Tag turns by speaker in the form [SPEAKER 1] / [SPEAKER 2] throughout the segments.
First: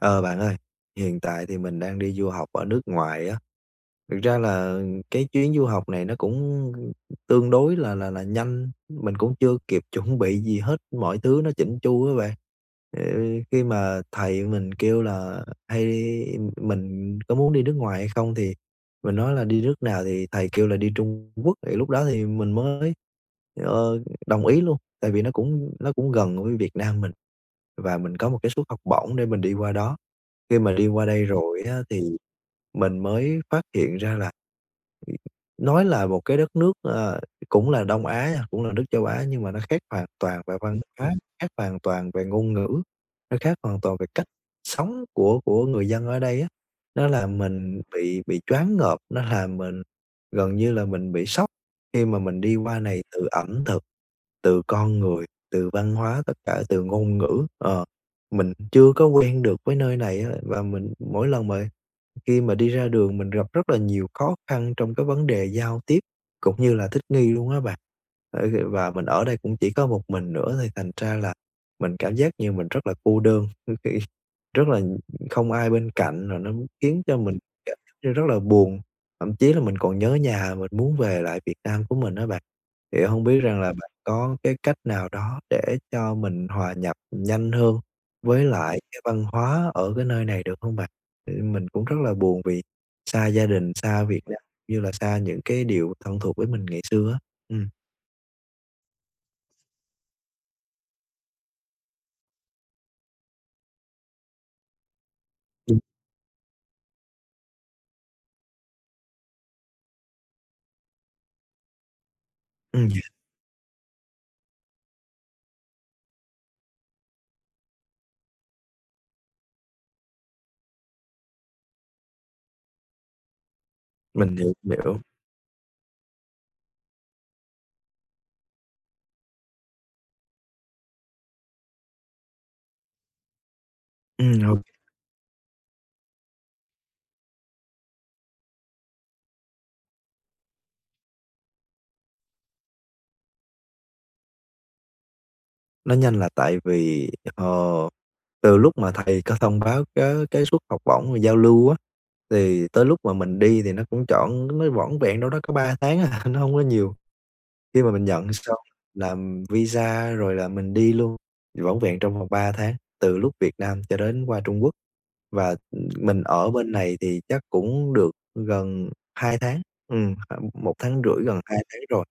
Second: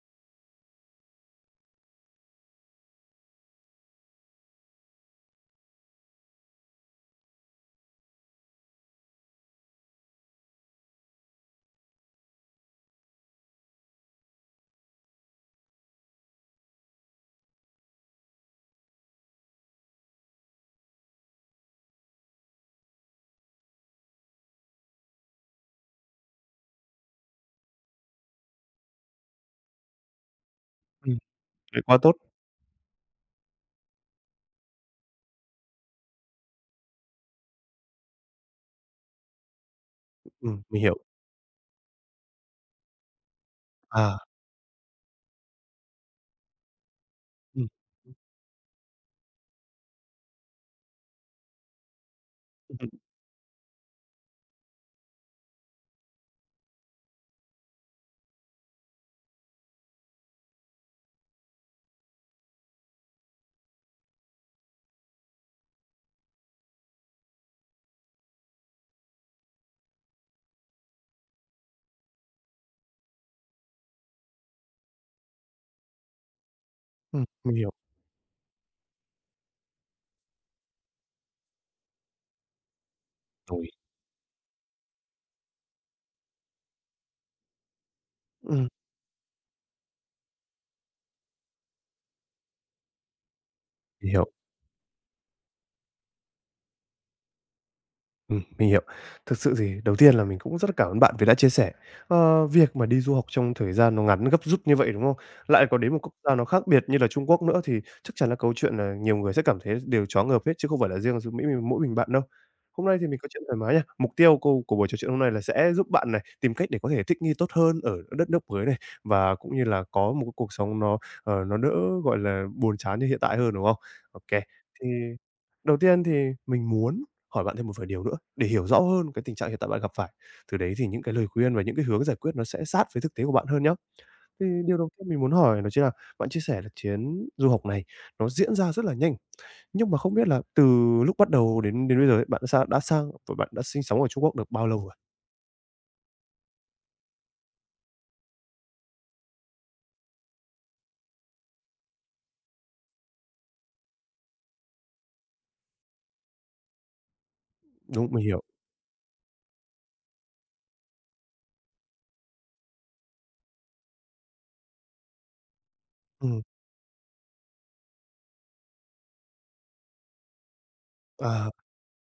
[SPEAKER 1] Ờ, Bạn ơi, hiện tại thì mình đang đi du học ở nước ngoài á. Thực ra là cái chuyến du học này nó cũng tương đối là nhanh, mình cũng chưa kịp chuẩn bị gì hết, mọi thứ nó chỉnh chu á bạn. Ờ, Khi mà thầy mình kêu là mình có muốn đi nước ngoài hay không thì mình nói là đi nước nào thì thầy kêu là đi Trung Quốc, thì lúc đó thì mình mới, ờ, đồng ý luôn, tại vì nó cũng gần với Việt Nam mình và mình có một cái suất học bổng để mình đi qua đó. Khi mà đi qua
[SPEAKER 2] Ừm,
[SPEAKER 1] đây rồi á,
[SPEAKER 2] vậy quá
[SPEAKER 1] thì
[SPEAKER 2] tốt.
[SPEAKER 1] mình mới phát hiện ra là nói là một cái đất nước, cũng là Đông Á nha, cũng là nước châu Á nhưng mà nó khác hoàn toàn về văn
[SPEAKER 2] Mình hiểu.
[SPEAKER 1] hóa, khác hoàn toàn về ngôn ngữ, nó khác hoàn toàn về
[SPEAKER 2] À,
[SPEAKER 1] cách sống của người dân ở đây á. Nó làm
[SPEAKER 2] ừm.
[SPEAKER 1] mình bị choáng ngợp, nó làm mình gần như là mình bị sốc khi mà mình đi qua
[SPEAKER 2] Ừm,
[SPEAKER 1] này từ ẩm thực, từ con người, từ văn hóa, tất cả từ ngôn ngữ. Ờ, mình chưa có quen được với nơi này á, và mình mỗi lần mà khi mà đi ra đường mình gặp rất là nhiều khó khăn trong cái vấn đề giao tiếp cũng như là thích nghi luôn á bạn. Và mình ở đây cũng chỉ có một mình nữa thì thành ra là mình cảm giác như mình rất là cô đơn, khi rất là không ai bên cạnh, rồi nó khiến cho mình
[SPEAKER 2] mình hiểu.
[SPEAKER 1] cảm giác như rất là buồn, thậm chí là mình còn nhớ nhà, mình muốn về lại Việt Nam của mình đó bạn. Thì không biết rằng
[SPEAKER 2] Rồi.
[SPEAKER 1] là bạn có cái cách nào đó để cho mình hòa nhập nhanh hơn với lại cái văn hóa ở cái nơi này được không bạn? Thì mình cũng rất là buồn vì xa gia đình, xa
[SPEAKER 2] Mình
[SPEAKER 1] Việt
[SPEAKER 2] hiểu.
[SPEAKER 1] Nam, như là xa những cái điều thân thuộc với mình ngày xưa á. Ừm.
[SPEAKER 2] Mình hiểu. Thực sự thì đầu tiên là mình cũng rất là cảm ơn bạn vì đã chia sẻ, việc mà đi du học trong thời gian nó ngắn gấp rút như vậy, đúng không? Lại
[SPEAKER 1] Đúng.
[SPEAKER 2] còn đến một quốc gia nó khác biệt như là Trung Quốc nữa thì chắc chắn là câu chuyện là nhiều người sẽ cảm thấy đều choáng ngợp hết chứ không phải là riêng giữa Mỹ mình mỗi mình bạn đâu. Hôm
[SPEAKER 1] Ừm,
[SPEAKER 2] nay thì mình có chuyện thoải mái nha. Mục tiêu câu của buổi trò chuyện hôm nay là sẽ giúp bạn này tìm cách để có thể thích nghi tốt hơn ở đất nước mới này và cũng như là có một cái cuộc sống nó đỡ, gọi là, buồn chán như hiện tại hơn, đúng không?
[SPEAKER 1] mình
[SPEAKER 2] OK.
[SPEAKER 1] hiểu,
[SPEAKER 2] Thì
[SPEAKER 1] hiểu.
[SPEAKER 2] đầu tiên thì mình muốn hỏi bạn thêm một vài điều nữa để hiểu rõ hơn cái tình trạng hiện tại bạn gặp phải. Từ đấy thì những cái lời khuyên và những cái hướng giải quyết nó sẽ sát với thực tế của bạn hơn nhá. Thì
[SPEAKER 1] Hông,
[SPEAKER 2] điều đầu tiên mình muốn hỏi đó chính là bạn chia sẻ là chuyến du học này nó diễn ra rất là nhanh, nhưng mà không biết là từ lúc bắt đầu đến đến bây giờ ấy, bạn đã sang và bạn đã sinh sống ở Trung Quốc được bao lâu rồi?
[SPEAKER 1] nó nhanh là tại vì, ờ, từ lúc mà thầy có thông báo cái suất học bổng và giao lưu á, thì tới lúc mà mình đi thì nó cũng trọn nó vỏn vẹn đâu đó có 3 tháng à, nó hông có nhiều. Khi mà mình
[SPEAKER 2] Đúng, mình
[SPEAKER 1] nhận
[SPEAKER 2] hiểu.
[SPEAKER 1] xong làm visa rồi là mình đi luôn, vỏn vẹn trong vòng 3 tháng, từ lúc Việt Nam cho đến qua Trung Quốc. Và, mình
[SPEAKER 2] Ừm,
[SPEAKER 1] ở bên này thì chắc cũng được gần 2 tháng, khoảng tháng rưỡi, gần
[SPEAKER 2] à,
[SPEAKER 1] 2 tháng rồi.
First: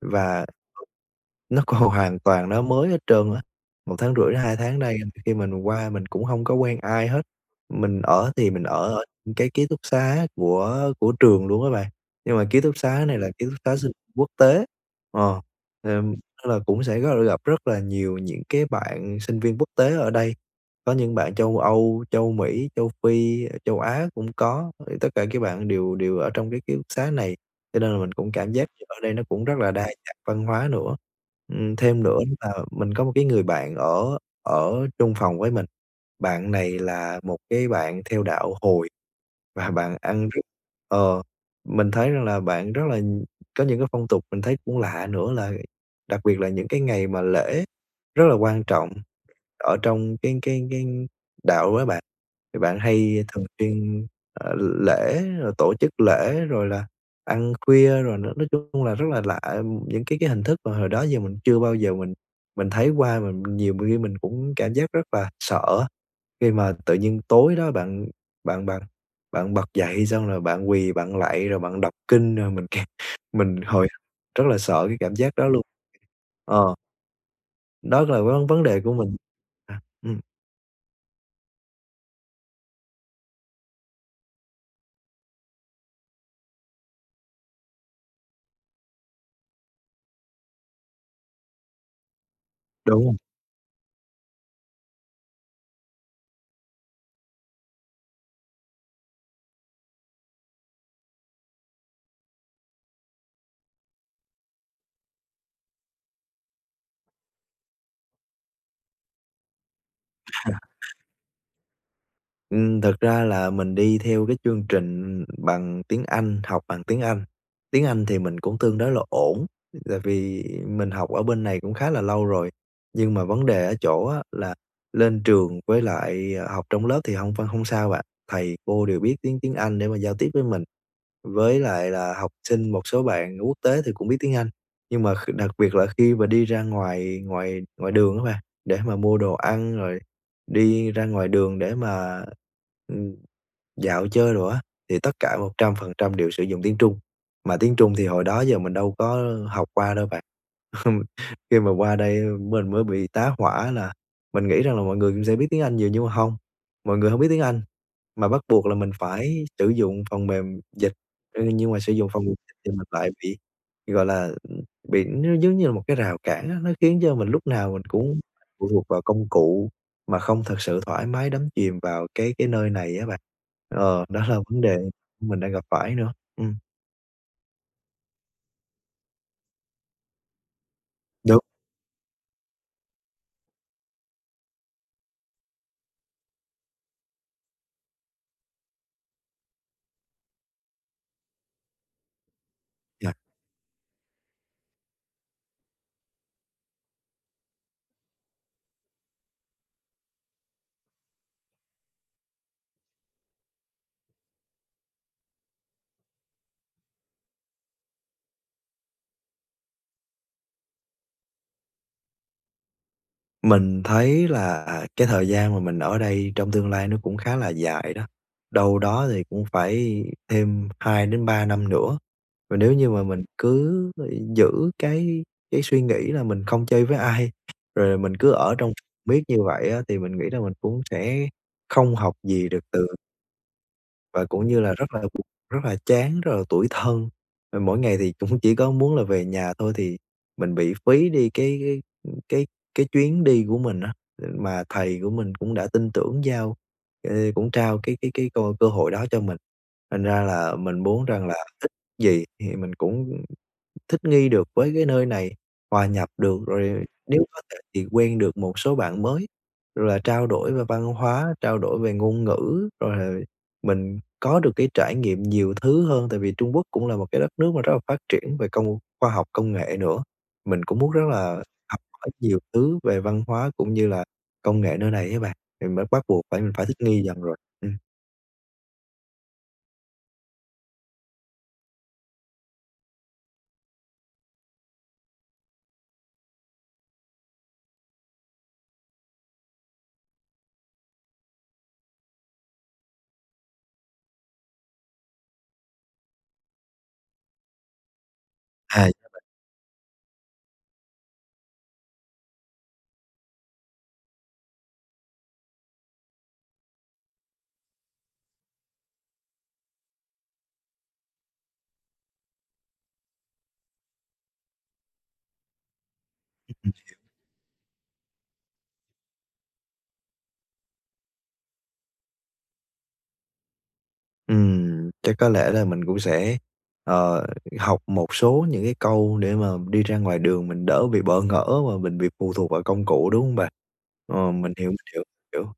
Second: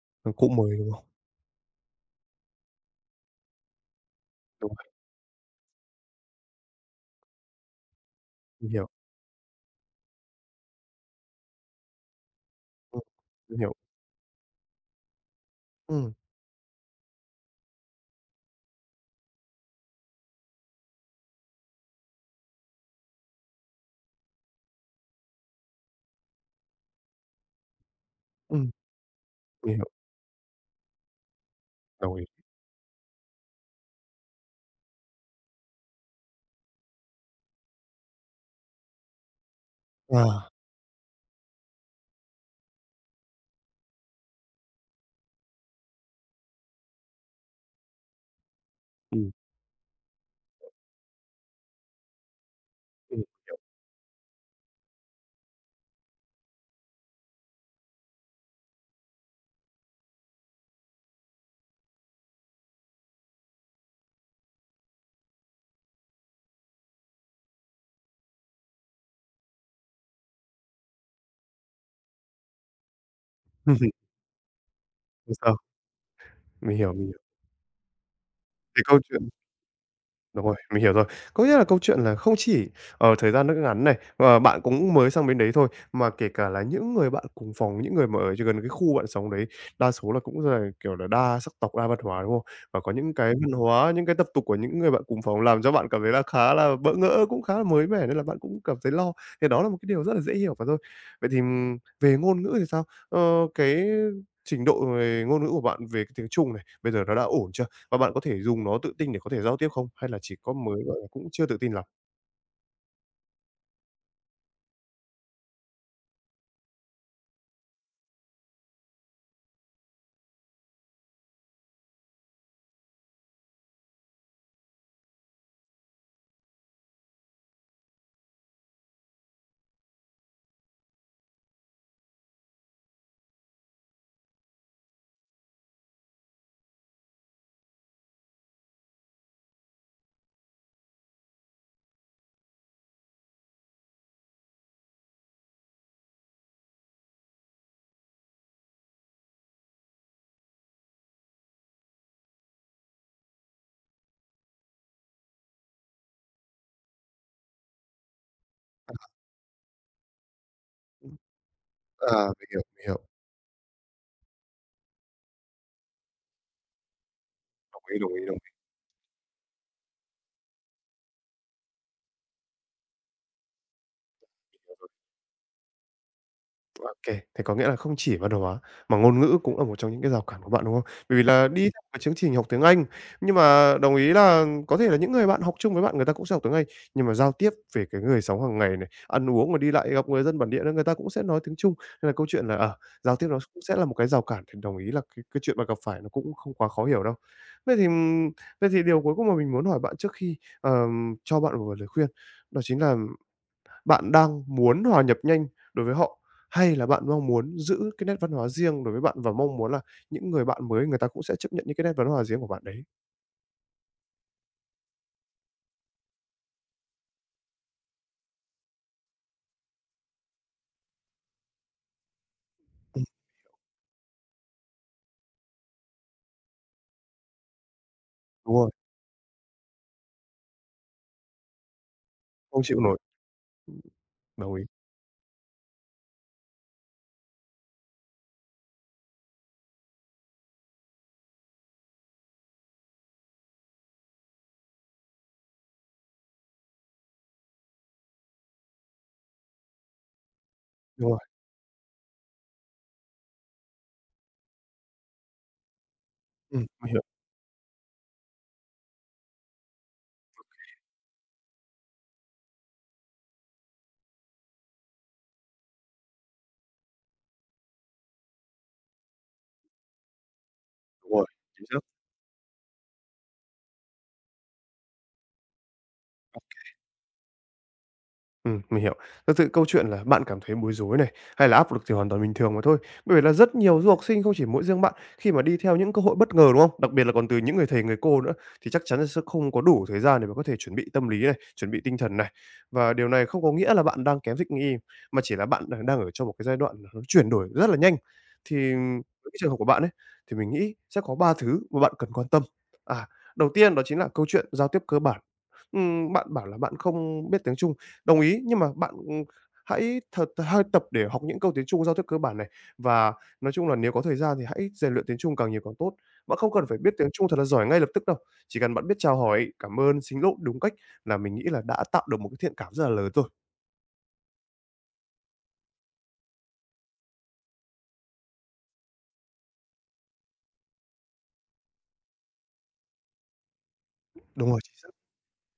[SPEAKER 1] Và
[SPEAKER 2] cũng mới, đúng không?
[SPEAKER 1] nó còn hoàn toàn nó mới hết trơn á. 1 tháng rưỡi đến 2
[SPEAKER 2] Đúng
[SPEAKER 1] tháng
[SPEAKER 2] rồi,
[SPEAKER 1] nay khi mình qua mình cũng hông có quen ai hết. Mình ở thì mình
[SPEAKER 2] mình hiểu,
[SPEAKER 1] ở ở cái ký túc xá của trường luôn á bạn, nhưng mà ký túc
[SPEAKER 2] ừm,
[SPEAKER 1] xá này là ký túc
[SPEAKER 2] mình hiểu,
[SPEAKER 1] xá sinh viên quốc tế. Ờ,
[SPEAKER 2] ừm,
[SPEAKER 1] Nên là cũng sẽ rất là gặp rất là nhiều những cái bạn sinh viên quốc tế ở đây, có những bạn châu Âu, châu Mỹ, châu Phi, châu Á cũng có, thì tất cả các bạn đều đều ở trong cái ký túc xá này. Cho nên là mình cũng cảm giác
[SPEAKER 2] ừm,
[SPEAKER 1] như ở đây nó cũng rất là
[SPEAKER 2] mình
[SPEAKER 1] đa
[SPEAKER 2] hiểu,
[SPEAKER 1] dạng văn hóa nữa. Thêm
[SPEAKER 2] đồng
[SPEAKER 1] nữa
[SPEAKER 2] ý.
[SPEAKER 1] là mình có một cái người bạn ở ở chung phòng với mình, bạn này là một cái bạn theo đạo Hồi. Và bạn ăn rất
[SPEAKER 2] À,
[SPEAKER 1] ờ, Mình thấy rằng là bạn rất là có những cái phong tục mình thấy cũng lạ nữa là đặc biệt là những cái ngày mà lễ rất là quan trọng
[SPEAKER 2] ừm,
[SPEAKER 1] ở trong cái đạo á bạn, thì bạn
[SPEAKER 2] ừm,
[SPEAKER 1] hay thường xuyên, ờ, lễ, rồi tổ chức lễ, rồi là ăn khuya, rồi nói chung là rất là lạ, những cái hình thức mà hồi đó giờ mình chưa bao giờ mình thấy qua, mình nhiều khi mình cũng cảm giác rất là sợ khi mà tự nhiên tối đó bạn bạn bạn bạn bật dậy xong rồi bạn quỳ bạn lạy, rồi bạn đọc kinh, rồi mình hồi rất là sợ cái cảm
[SPEAKER 2] không
[SPEAKER 1] giác đó
[SPEAKER 2] sao,
[SPEAKER 1] luôn. Ờ,
[SPEAKER 2] mình hiểu, mình hiểu.
[SPEAKER 1] Đó là vấn vấn đề
[SPEAKER 2] Cái
[SPEAKER 1] của
[SPEAKER 2] câu
[SPEAKER 1] mình.
[SPEAKER 2] chuyện
[SPEAKER 1] À,
[SPEAKER 2] Đúng rồi, mình hiểu rồi. Có nghĩa là câu chuyện là không chỉ, ở thời gian rất ngắn này, và bạn cũng mới sang bên đấy thôi, mà kể cả là những người bạn cùng phòng, những người mà ở gần cái khu bạn sống đấy, đa số là cũng là, kiểu là, đa sắc tộc, đa văn hóa, đúng không? Và có những
[SPEAKER 1] đúng.
[SPEAKER 2] cái văn hóa, những cái tập tục của những người bạn cùng phòng làm cho bạn cảm thấy là khá là bỡ ngỡ, cũng khá là mới mẻ nên là bạn cũng cảm thấy lo, thì đó là một cái điều rất là dễ hiểu mà thôi. Vậy thì, về ngôn ngữ thì sao? Ờ, cái trình độ về ngôn ngữ của bạn về cái tiếng Trung này, bây giờ nó đã ổn chưa? Và bạn có thể dùng nó tự tin để có thể giao tiếp không? Hay là chỉ có mới, gọi là, cũng chưa tự tin lắm?
[SPEAKER 1] Thật ra là mình đi theo cái chương trình bằng tiếng Anh, học bằng tiếng Anh. Tiếng Anh thì mình cũng tương đối là ổn, tại vì mình học ở bên này cũng khá là lâu rồi. Nhưng mà vấn đề ở chỗ á là lên trường với lại, học trong lớp thì hông sao bạn, thầy cô đều biết tiếng tiếng Anh để mà giao tiếp với mình. Với lại là học sinh một số bạn quốc tế thì cũng biết tiếng Anh, nhưng mà đặc biệt là khi mà đi ra ngoài ngoài ngoài đường á bạn, để mà mua đồ ăn rồi đi ra ngoài đường để mà, ừm, dạo chơi rồi á, thì tất cả 100% đều sử dụng tiếng Trung, mà tiếng Trung thì hồi đó giờ mình đâu có học qua đâu bạn. Khi mà qua đây mình mới bị tá hỏa là mình nghĩ rằng là mọi người cũng sẽ biết tiếng Anh nhiều nhưng mà không mọi người không biết tiếng Anh. Mà bắt buộc là mình phải sử dụng phần mềm dịch,
[SPEAKER 2] Ừm.
[SPEAKER 1] nhưng mà sử dụng
[SPEAKER 2] À,
[SPEAKER 1] phần mềm
[SPEAKER 2] mình
[SPEAKER 1] dịch
[SPEAKER 2] hiểu,
[SPEAKER 1] thì mình
[SPEAKER 2] mình hiểu.
[SPEAKER 1] lại bị, gọi là, bị nó giống như là một cái rào cản á, nó khiến cho mình lúc nào mình
[SPEAKER 2] Đồng
[SPEAKER 1] cũng
[SPEAKER 2] ý,
[SPEAKER 1] phụ thuộc vào công cụ mà không thật sự thoải mái đắm chìm vào cái nơi này á bạn. Đó là vấn đề mình đang gặp phải nữa.
[SPEAKER 2] OK, kê, thế có nghĩa là không chỉ văn hóa mà ngôn ngữ cũng là một trong những cái rào cản của bạn, đúng không? Bởi vì
[SPEAKER 1] Đúng
[SPEAKER 2] là đi theo cái chương trình học tiếng Anh, nhưng mà đồng ý là có thể là những người bạn học chung với bạn người ta cũng sẽ học tiếng Anh, nhưng mà giao tiếp về cái người sống hàng ngày này, ăn uống rồi đi lại gặp người dân bản địa nữa, người ta cũng sẽ nói tiếng Trung, nên là câu chuyện là, ở
[SPEAKER 1] nha.
[SPEAKER 2] giao tiếp nó cũng sẽ là một cái rào cản, thì đồng ý là cái chuyện bạn gặp phải nó cũng không quá khó hiểu đâu. Vậy thì, ừm, vậy thì điều cuối cùng mà mình muốn hỏi bạn trước khi, cho bạn một vài lời khuyên đó chính là bạn đang muốn hòa nhập nhanh đối với họ, hay là bạn mong muốn giữ cái nét văn hóa riêng đối với bạn và mong muốn là những người bạn mới người ta cũng sẽ chấp nhận những cái nét văn hóa riêng của bạn đấy?
[SPEAKER 1] Mình thấy là cái thời gian mà mình ở đây trong tương lai nó cũng khá là dài đó, đâu đó thì cũng phải thêm 2 đến 3 năm nữa. Và nếu như mà
[SPEAKER 2] Ừm,
[SPEAKER 1] mình cứ giữ cái cái suy nghĩ là mình không chơi với ai, rồi mình cứ ở
[SPEAKER 2] đúng rồi,
[SPEAKER 1] trong biết như vậy á, thì mình nghĩ là mình cũng sẽ không học gì
[SPEAKER 2] không
[SPEAKER 1] được
[SPEAKER 2] chịu
[SPEAKER 1] từ
[SPEAKER 2] nổi,
[SPEAKER 1] và cũng
[SPEAKER 2] đồng
[SPEAKER 1] như
[SPEAKER 2] ý,
[SPEAKER 1] là rất là buồn, rất là chán, rất là tủi thân. Và mỗi ngày thì cũng chỉ có muốn là về nhà thôi thì mình bị phí đi cái cái chuyến đi của mình á, mà thầy của mình cũng đã tin tưởng giao, cũng trao cái cơ cơ hội đó cho mình. Thành ra là mình muốn
[SPEAKER 2] đúng rồi,
[SPEAKER 1] rằng là ít gì thì mình cũng thích nghi được với cái nơi này, hòa nhập được, rồi
[SPEAKER 2] mình hiểu,
[SPEAKER 1] nếu có thể thì quen được một số bạn mới, rồi là trao đổi về văn hóa, trao đổi về ngôn ngữ, rồi là mình có được cái trải nghiệm nhiều thứ hơn. Tại vì Trung Quốc cũng là một cái đất nước mà rất là phát triển về khoa học công nghệ nữa, mình cũng muốn rất
[SPEAKER 2] đúng rồi,
[SPEAKER 1] là
[SPEAKER 2] chính xác.
[SPEAKER 1] học hỏi nhiều thứ về văn hóa cũng như là công nghệ nơi này ấy bạn, thì mới bắt buộc phải mình phải thích nghi dần rồi. Ừm.
[SPEAKER 2] Mình hiểu. Thật sự câu chuyện là bạn cảm thấy bối rối này, hay là áp lực thì hoàn toàn bình thường mà thôi. Bởi vì là rất nhiều du học sinh không chỉ mỗi riêng bạn, khi mà đi theo những cơ hội bất ngờ, đúng không? Đặc biệt là còn từ những người thầy, người cô nữa, thì chắc chắn là sẽ không có đủ thời gian để mà có thể chuẩn bị tâm lý này, chuẩn bị tinh thần này. Và điều này không có nghĩa là bạn đang kém thích nghi, mà chỉ là bạn đang đang ở trong một cái giai đoạn nó chuyển đổi rất là nhanh. Thì
[SPEAKER 1] À.
[SPEAKER 2] với cái trường hợp của bạn ấy, thì mình nghĩ sẽ có 3 thứ mà bạn cần quan tâm. À, đầu tiên đó chính là câu chuyện giao tiếp cơ bản. Bạn bảo là bạn không biết tiếng Trung, đồng ý, nhưng mà bạn, hãy thật hơi tập để học những câu tiếng Trung giao tiếp cơ bản này. Và nói chung là nếu có thời gian thì hãy rèn luyện tiếng Trung càng nhiều càng tốt. Bạn không cần phải biết tiếng Trung thật là giỏi ngay lập tức đâu, chỉ cần bạn biết chào hỏi, cảm ơn, xin lỗi đúng cách là mình nghĩ là đã tạo được một cái thiện cảm rất là lớn rồi.
[SPEAKER 1] Chắc có lẽ là mình cũng sẽ, ờ, học một số những cái câu để mà đi ra ngoài đường mình đỡ bị bỡ ngỡ và mình bị phụ thuộc vào công cụ, đúng không bạn?
[SPEAKER 2] Đúng
[SPEAKER 1] Mình
[SPEAKER 2] rồi.
[SPEAKER 1] hiểu, mình hiểu, hiểu.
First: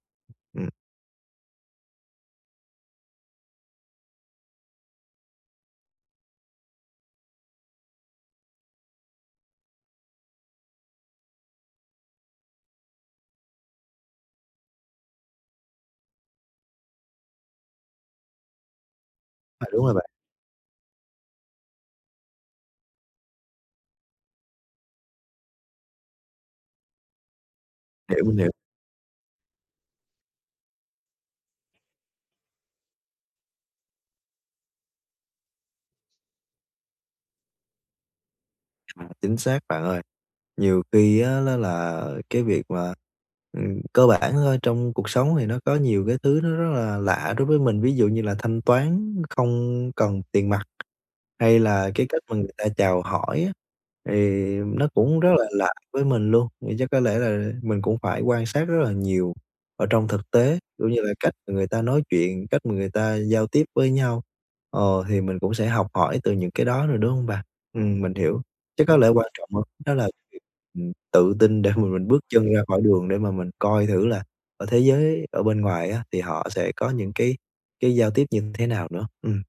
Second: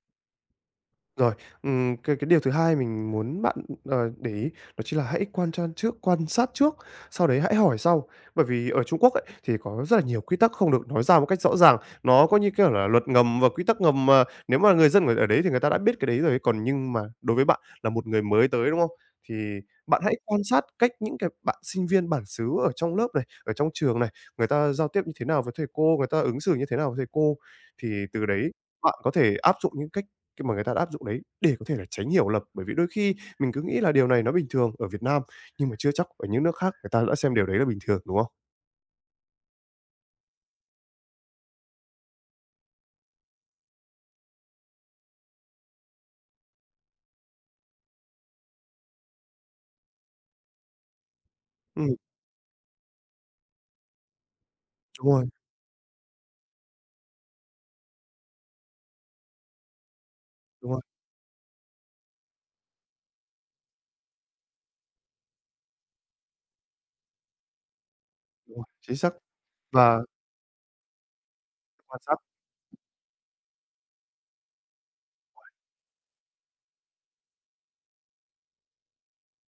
[SPEAKER 1] Ừm,
[SPEAKER 2] Rồi, cái điều thứ hai mình muốn bạn, để ý đó chính là hãy quan sát trước, sau đấy hãy hỏi sau. Bởi vì ở Trung Quốc ấy, thì có rất là nhiều quy tắc không được nói ra một cách rõ ràng, nó có như kiểu là luật ngầm và quy tắc ngầm mà nếu mà người dân ở ở đấy thì người ta đã biết cái đấy rồi. Còn nhưng mà đối với bạn là một người mới tới, đúng không? Thì
[SPEAKER 1] à, đúng rồi
[SPEAKER 2] bạn
[SPEAKER 1] bạn,
[SPEAKER 2] hãy quan sát cách những cái bạn sinh viên bản xứ ở trong lớp này, ở trong trường này, người ta giao tiếp như thế nào với thầy cô, người ta ứng xử như thế nào với thầy cô. Thì
[SPEAKER 1] hiểu,
[SPEAKER 2] từ
[SPEAKER 1] mình hiểu.
[SPEAKER 2] đấy bạn có thể áp dụng những cách khi mà người ta đã áp dụng đấy để có thể là tránh hiểu lầm, bởi vì đôi khi mình cứ nghĩ là điều này nó bình thường ở Việt Nam, nhưng mà chưa chắc ở những nước khác người ta đã xem điều đấy là bình thường, đúng không?
[SPEAKER 1] À, chính xác bạn ơi. Nhiều khi á nó là cái việc mà, cơ bản thôi, trong cuộc sống thì nó có nhiều cái thứ nó rất là lạ đối với mình, ví dụ như là thanh toán không cần tiền mặt, hay là
[SPEAKER 2] Ừm,
[SPEAKER 1] cái cách mà người ta chào hỏi á, thì nó
[SPEAKER 2] đúng
[SPEAKER 1] cũng
[SPEAKER 2] rồi,
[SPEAKER 1] rất là lạ với mình luôn. Thì chắc có lẽ là mình cũng phải quan sát rất là nhiều ở trong thực tế,
[SPEAKER 2] đúng rồi,
[SPEAKER 1] kiểu như là cách mà người ta nói chuyện, cách mà người ta giao tiếp với nhau, thì mình cũng sẽ học hỏi từ những cái đó rồi đúng không bà? Mình hiểu
[SPEAKER 2] đúng rồi,
[SPEAKER 1] chứ có
[SPEAKER 2] chính
[SPEAKER 1] lẽ
[SPEAKER 2] xác.
[SPEAKER 1] quan trọng hơn đó
[SPEAKER 2] Và
[SPEAKER 1] là việc, tự tin để mà
[SPEAKER 2] quan
[SPEAKER 1] mình
[SPEAKER 2] sát
[SPEAKER 1] bước chân ra khỏi đường để mà mình coi thử là ở thế giới ở bên ngoài á, thì họ sẽ có những cái giao tiếp như thế nào nữa. Ừm.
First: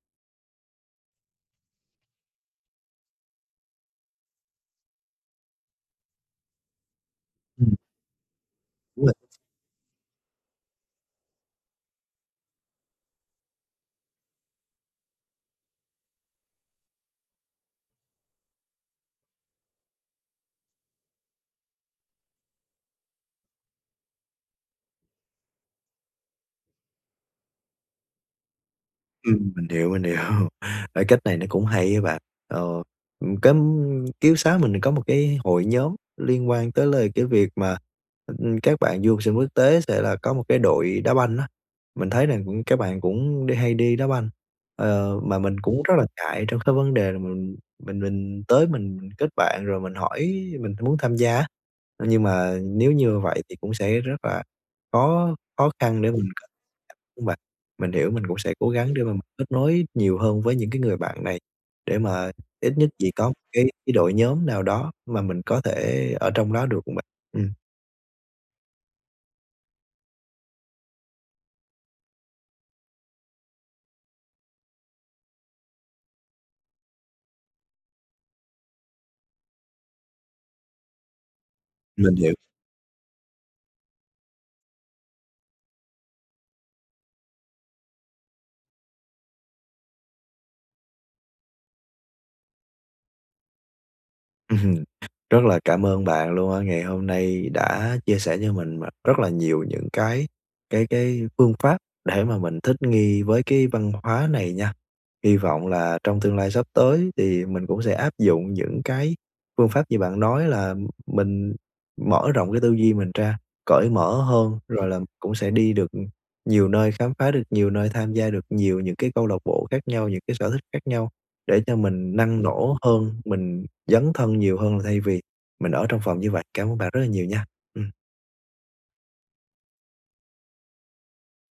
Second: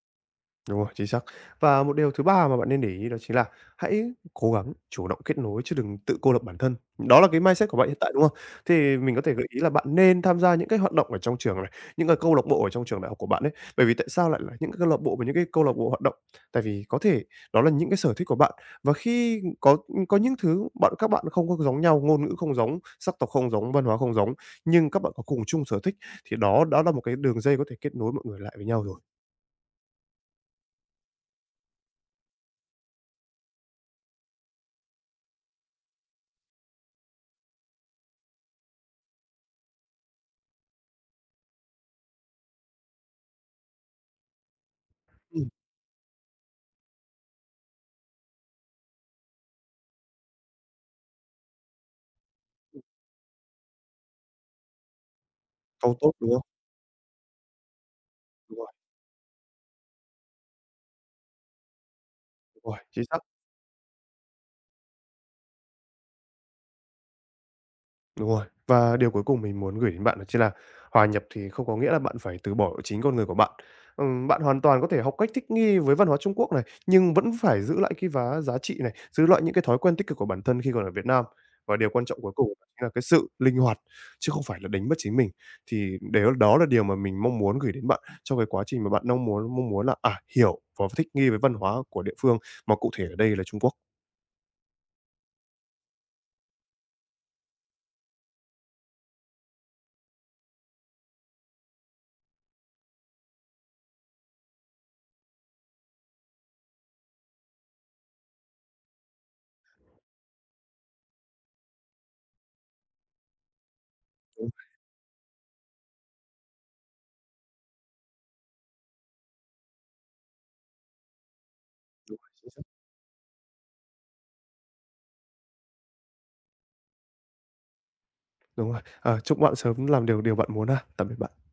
[SPEAKER 2] Đúng rồi, chính xác. Và một điều thứ ba mà bạn nên để ý đó chính là hãy cố gắng chủ động kết nối chứ đừng tự cô lập bản thân. Đó là cái mindset
[SPEAKER 1] Ừm.
[SPEAKER 2] của bạn hiện tại, đúng không? Thì mình có thể gợi ý là bạn nên tham gia những cái hoạt động ở trong trường này, những cái câu lạc bộ ở trong trường đại học của bạn ấy. Bởi vì tại sao lại là những cái câu lạc bộ và những cái câu lạc bộ hoạt động? Tại vì có thể đó là những cái sở thích của bạn và khi có những thứ các bạn không có giống nhau, ngôn ngữ không giống, sắc tộc không giống, văn hóa không giống, nhưng các bạn có cùng chung sở thích thì đó đó là một cái đường dây có thể kết nối mọi người lại với nhau rồi.
[SPEAKER 1] Mình hiểu, mình hiểu. Cái cách này nó cũng hay á bạn. Ờ, cái ký túc xá mình có một cái hội nhóm liên quan tới là cái việc mà, các bạn du học sinh quốc tế sẽ là có một cái đội đá banh á. Mình thấy rằng cũng các bạn cũng đi hay đi đá banh, mà
[SPEAKER 2] Ừm,
[SPEAKER 1] mình cũng rất là ngại trong cái vấn đề là mình tới mình kết bạn rồi mình hỏi mình muốn tham gia á. Nhưng mà nếu như vậy thì cũng sẽ rất là khó khó
[SPEAKER 2] câu
[SPEAKER 1] khăn để
[SPEAKER 2] tốt,
[SPEAKER 1] mình
[SPEAKER 2] đúng không?
[SPEAKER 1] Mình hiểu, mình cũng sẽ
[SPEAKER 2] Đúng rồi,
[SPEAKER 1] cố gắng để mà mình kết nối nhiều hơn với những cái người bạn này, để mà
[SPEAKER 2] đúng
[SPEAKER 1] ít
[SPEAKER 2] rồi,
[SPEAKER 1] nhất
[SPEAKER 2] chính
[SPEAKER 1] gì
[SPEAKER 2] xác,
[SPEAKER 1] có một cái đội nhóm nào đó mà mình có thể ở trong đó được bạn. Ừm,
[SPEAKER 2] đúng rồi. Và điều cuối cùng mình muốn gửi đến bạn đó chính là hòa nhập thì không có nghĩa là bạn phải từ bỏ chính con người của bạn. Bạn hoàn toàn có thể học cách thích nghi với văn hóa Trung Quốc này, nhưng vẫn phải giữ lại cái giá trị này, giữ lại những cái thói quen tích cực của bản thân khi còn ở Việt Nam. Và điều quan
[SPEAKER 1] mình
[SPEAKER 2] trọng cuối
[SPEAKER 1] hiểu.
[SPEAKER 2] cùng chính là cái sự linh hoạt, chứ không phải là đánh mất chính mình. Thì đều đó là điều mà mình mong muốn gửi đến bạn trong cái quá trình mà bạn mong muốn là, hiểu và thích nghi với văn hóa của địa phương, mà cụ thể ở đây là Trung Quốc.
[SPEAKER 1] Ừm, rất là cảm ơn bạn luôn á, ngày hôm nay đã chia sẻ cho mình mà rất là nhiều những cái phương pháp để mà mình thích nghi với cái văn hóa này nha. Hy vọng là trong tương lai sắp tới thì mình cũng sẽ áp dụng những cái phương pháp như bạn nói là mình mở rộng cái tư duy mình ra, cởi mở
[SPEAKER 2] Đúng,
[SPEAKER 1] hơn, rồi là cũng sẽ đi được nhiều nơi, khám phá được nhiều nơi, tham gia được nhiều những cái câu lạc bộ khác nhau, những cái sở thích khác nhau để cho mình
[SPEAKER 2] đúng,
[SPEAKER 1] năng nổ hơn, mình dấn thân nhiều hơn là thay vì mình ở trong phòng như vậy. Cảm ơn bạn rất là nhiều nha. Ừm.
[SPEAKER 2] đúng rồi. Ờ, chúc bạn sớm làm điều điều bạn muốn ha. Tạm biệt bạn.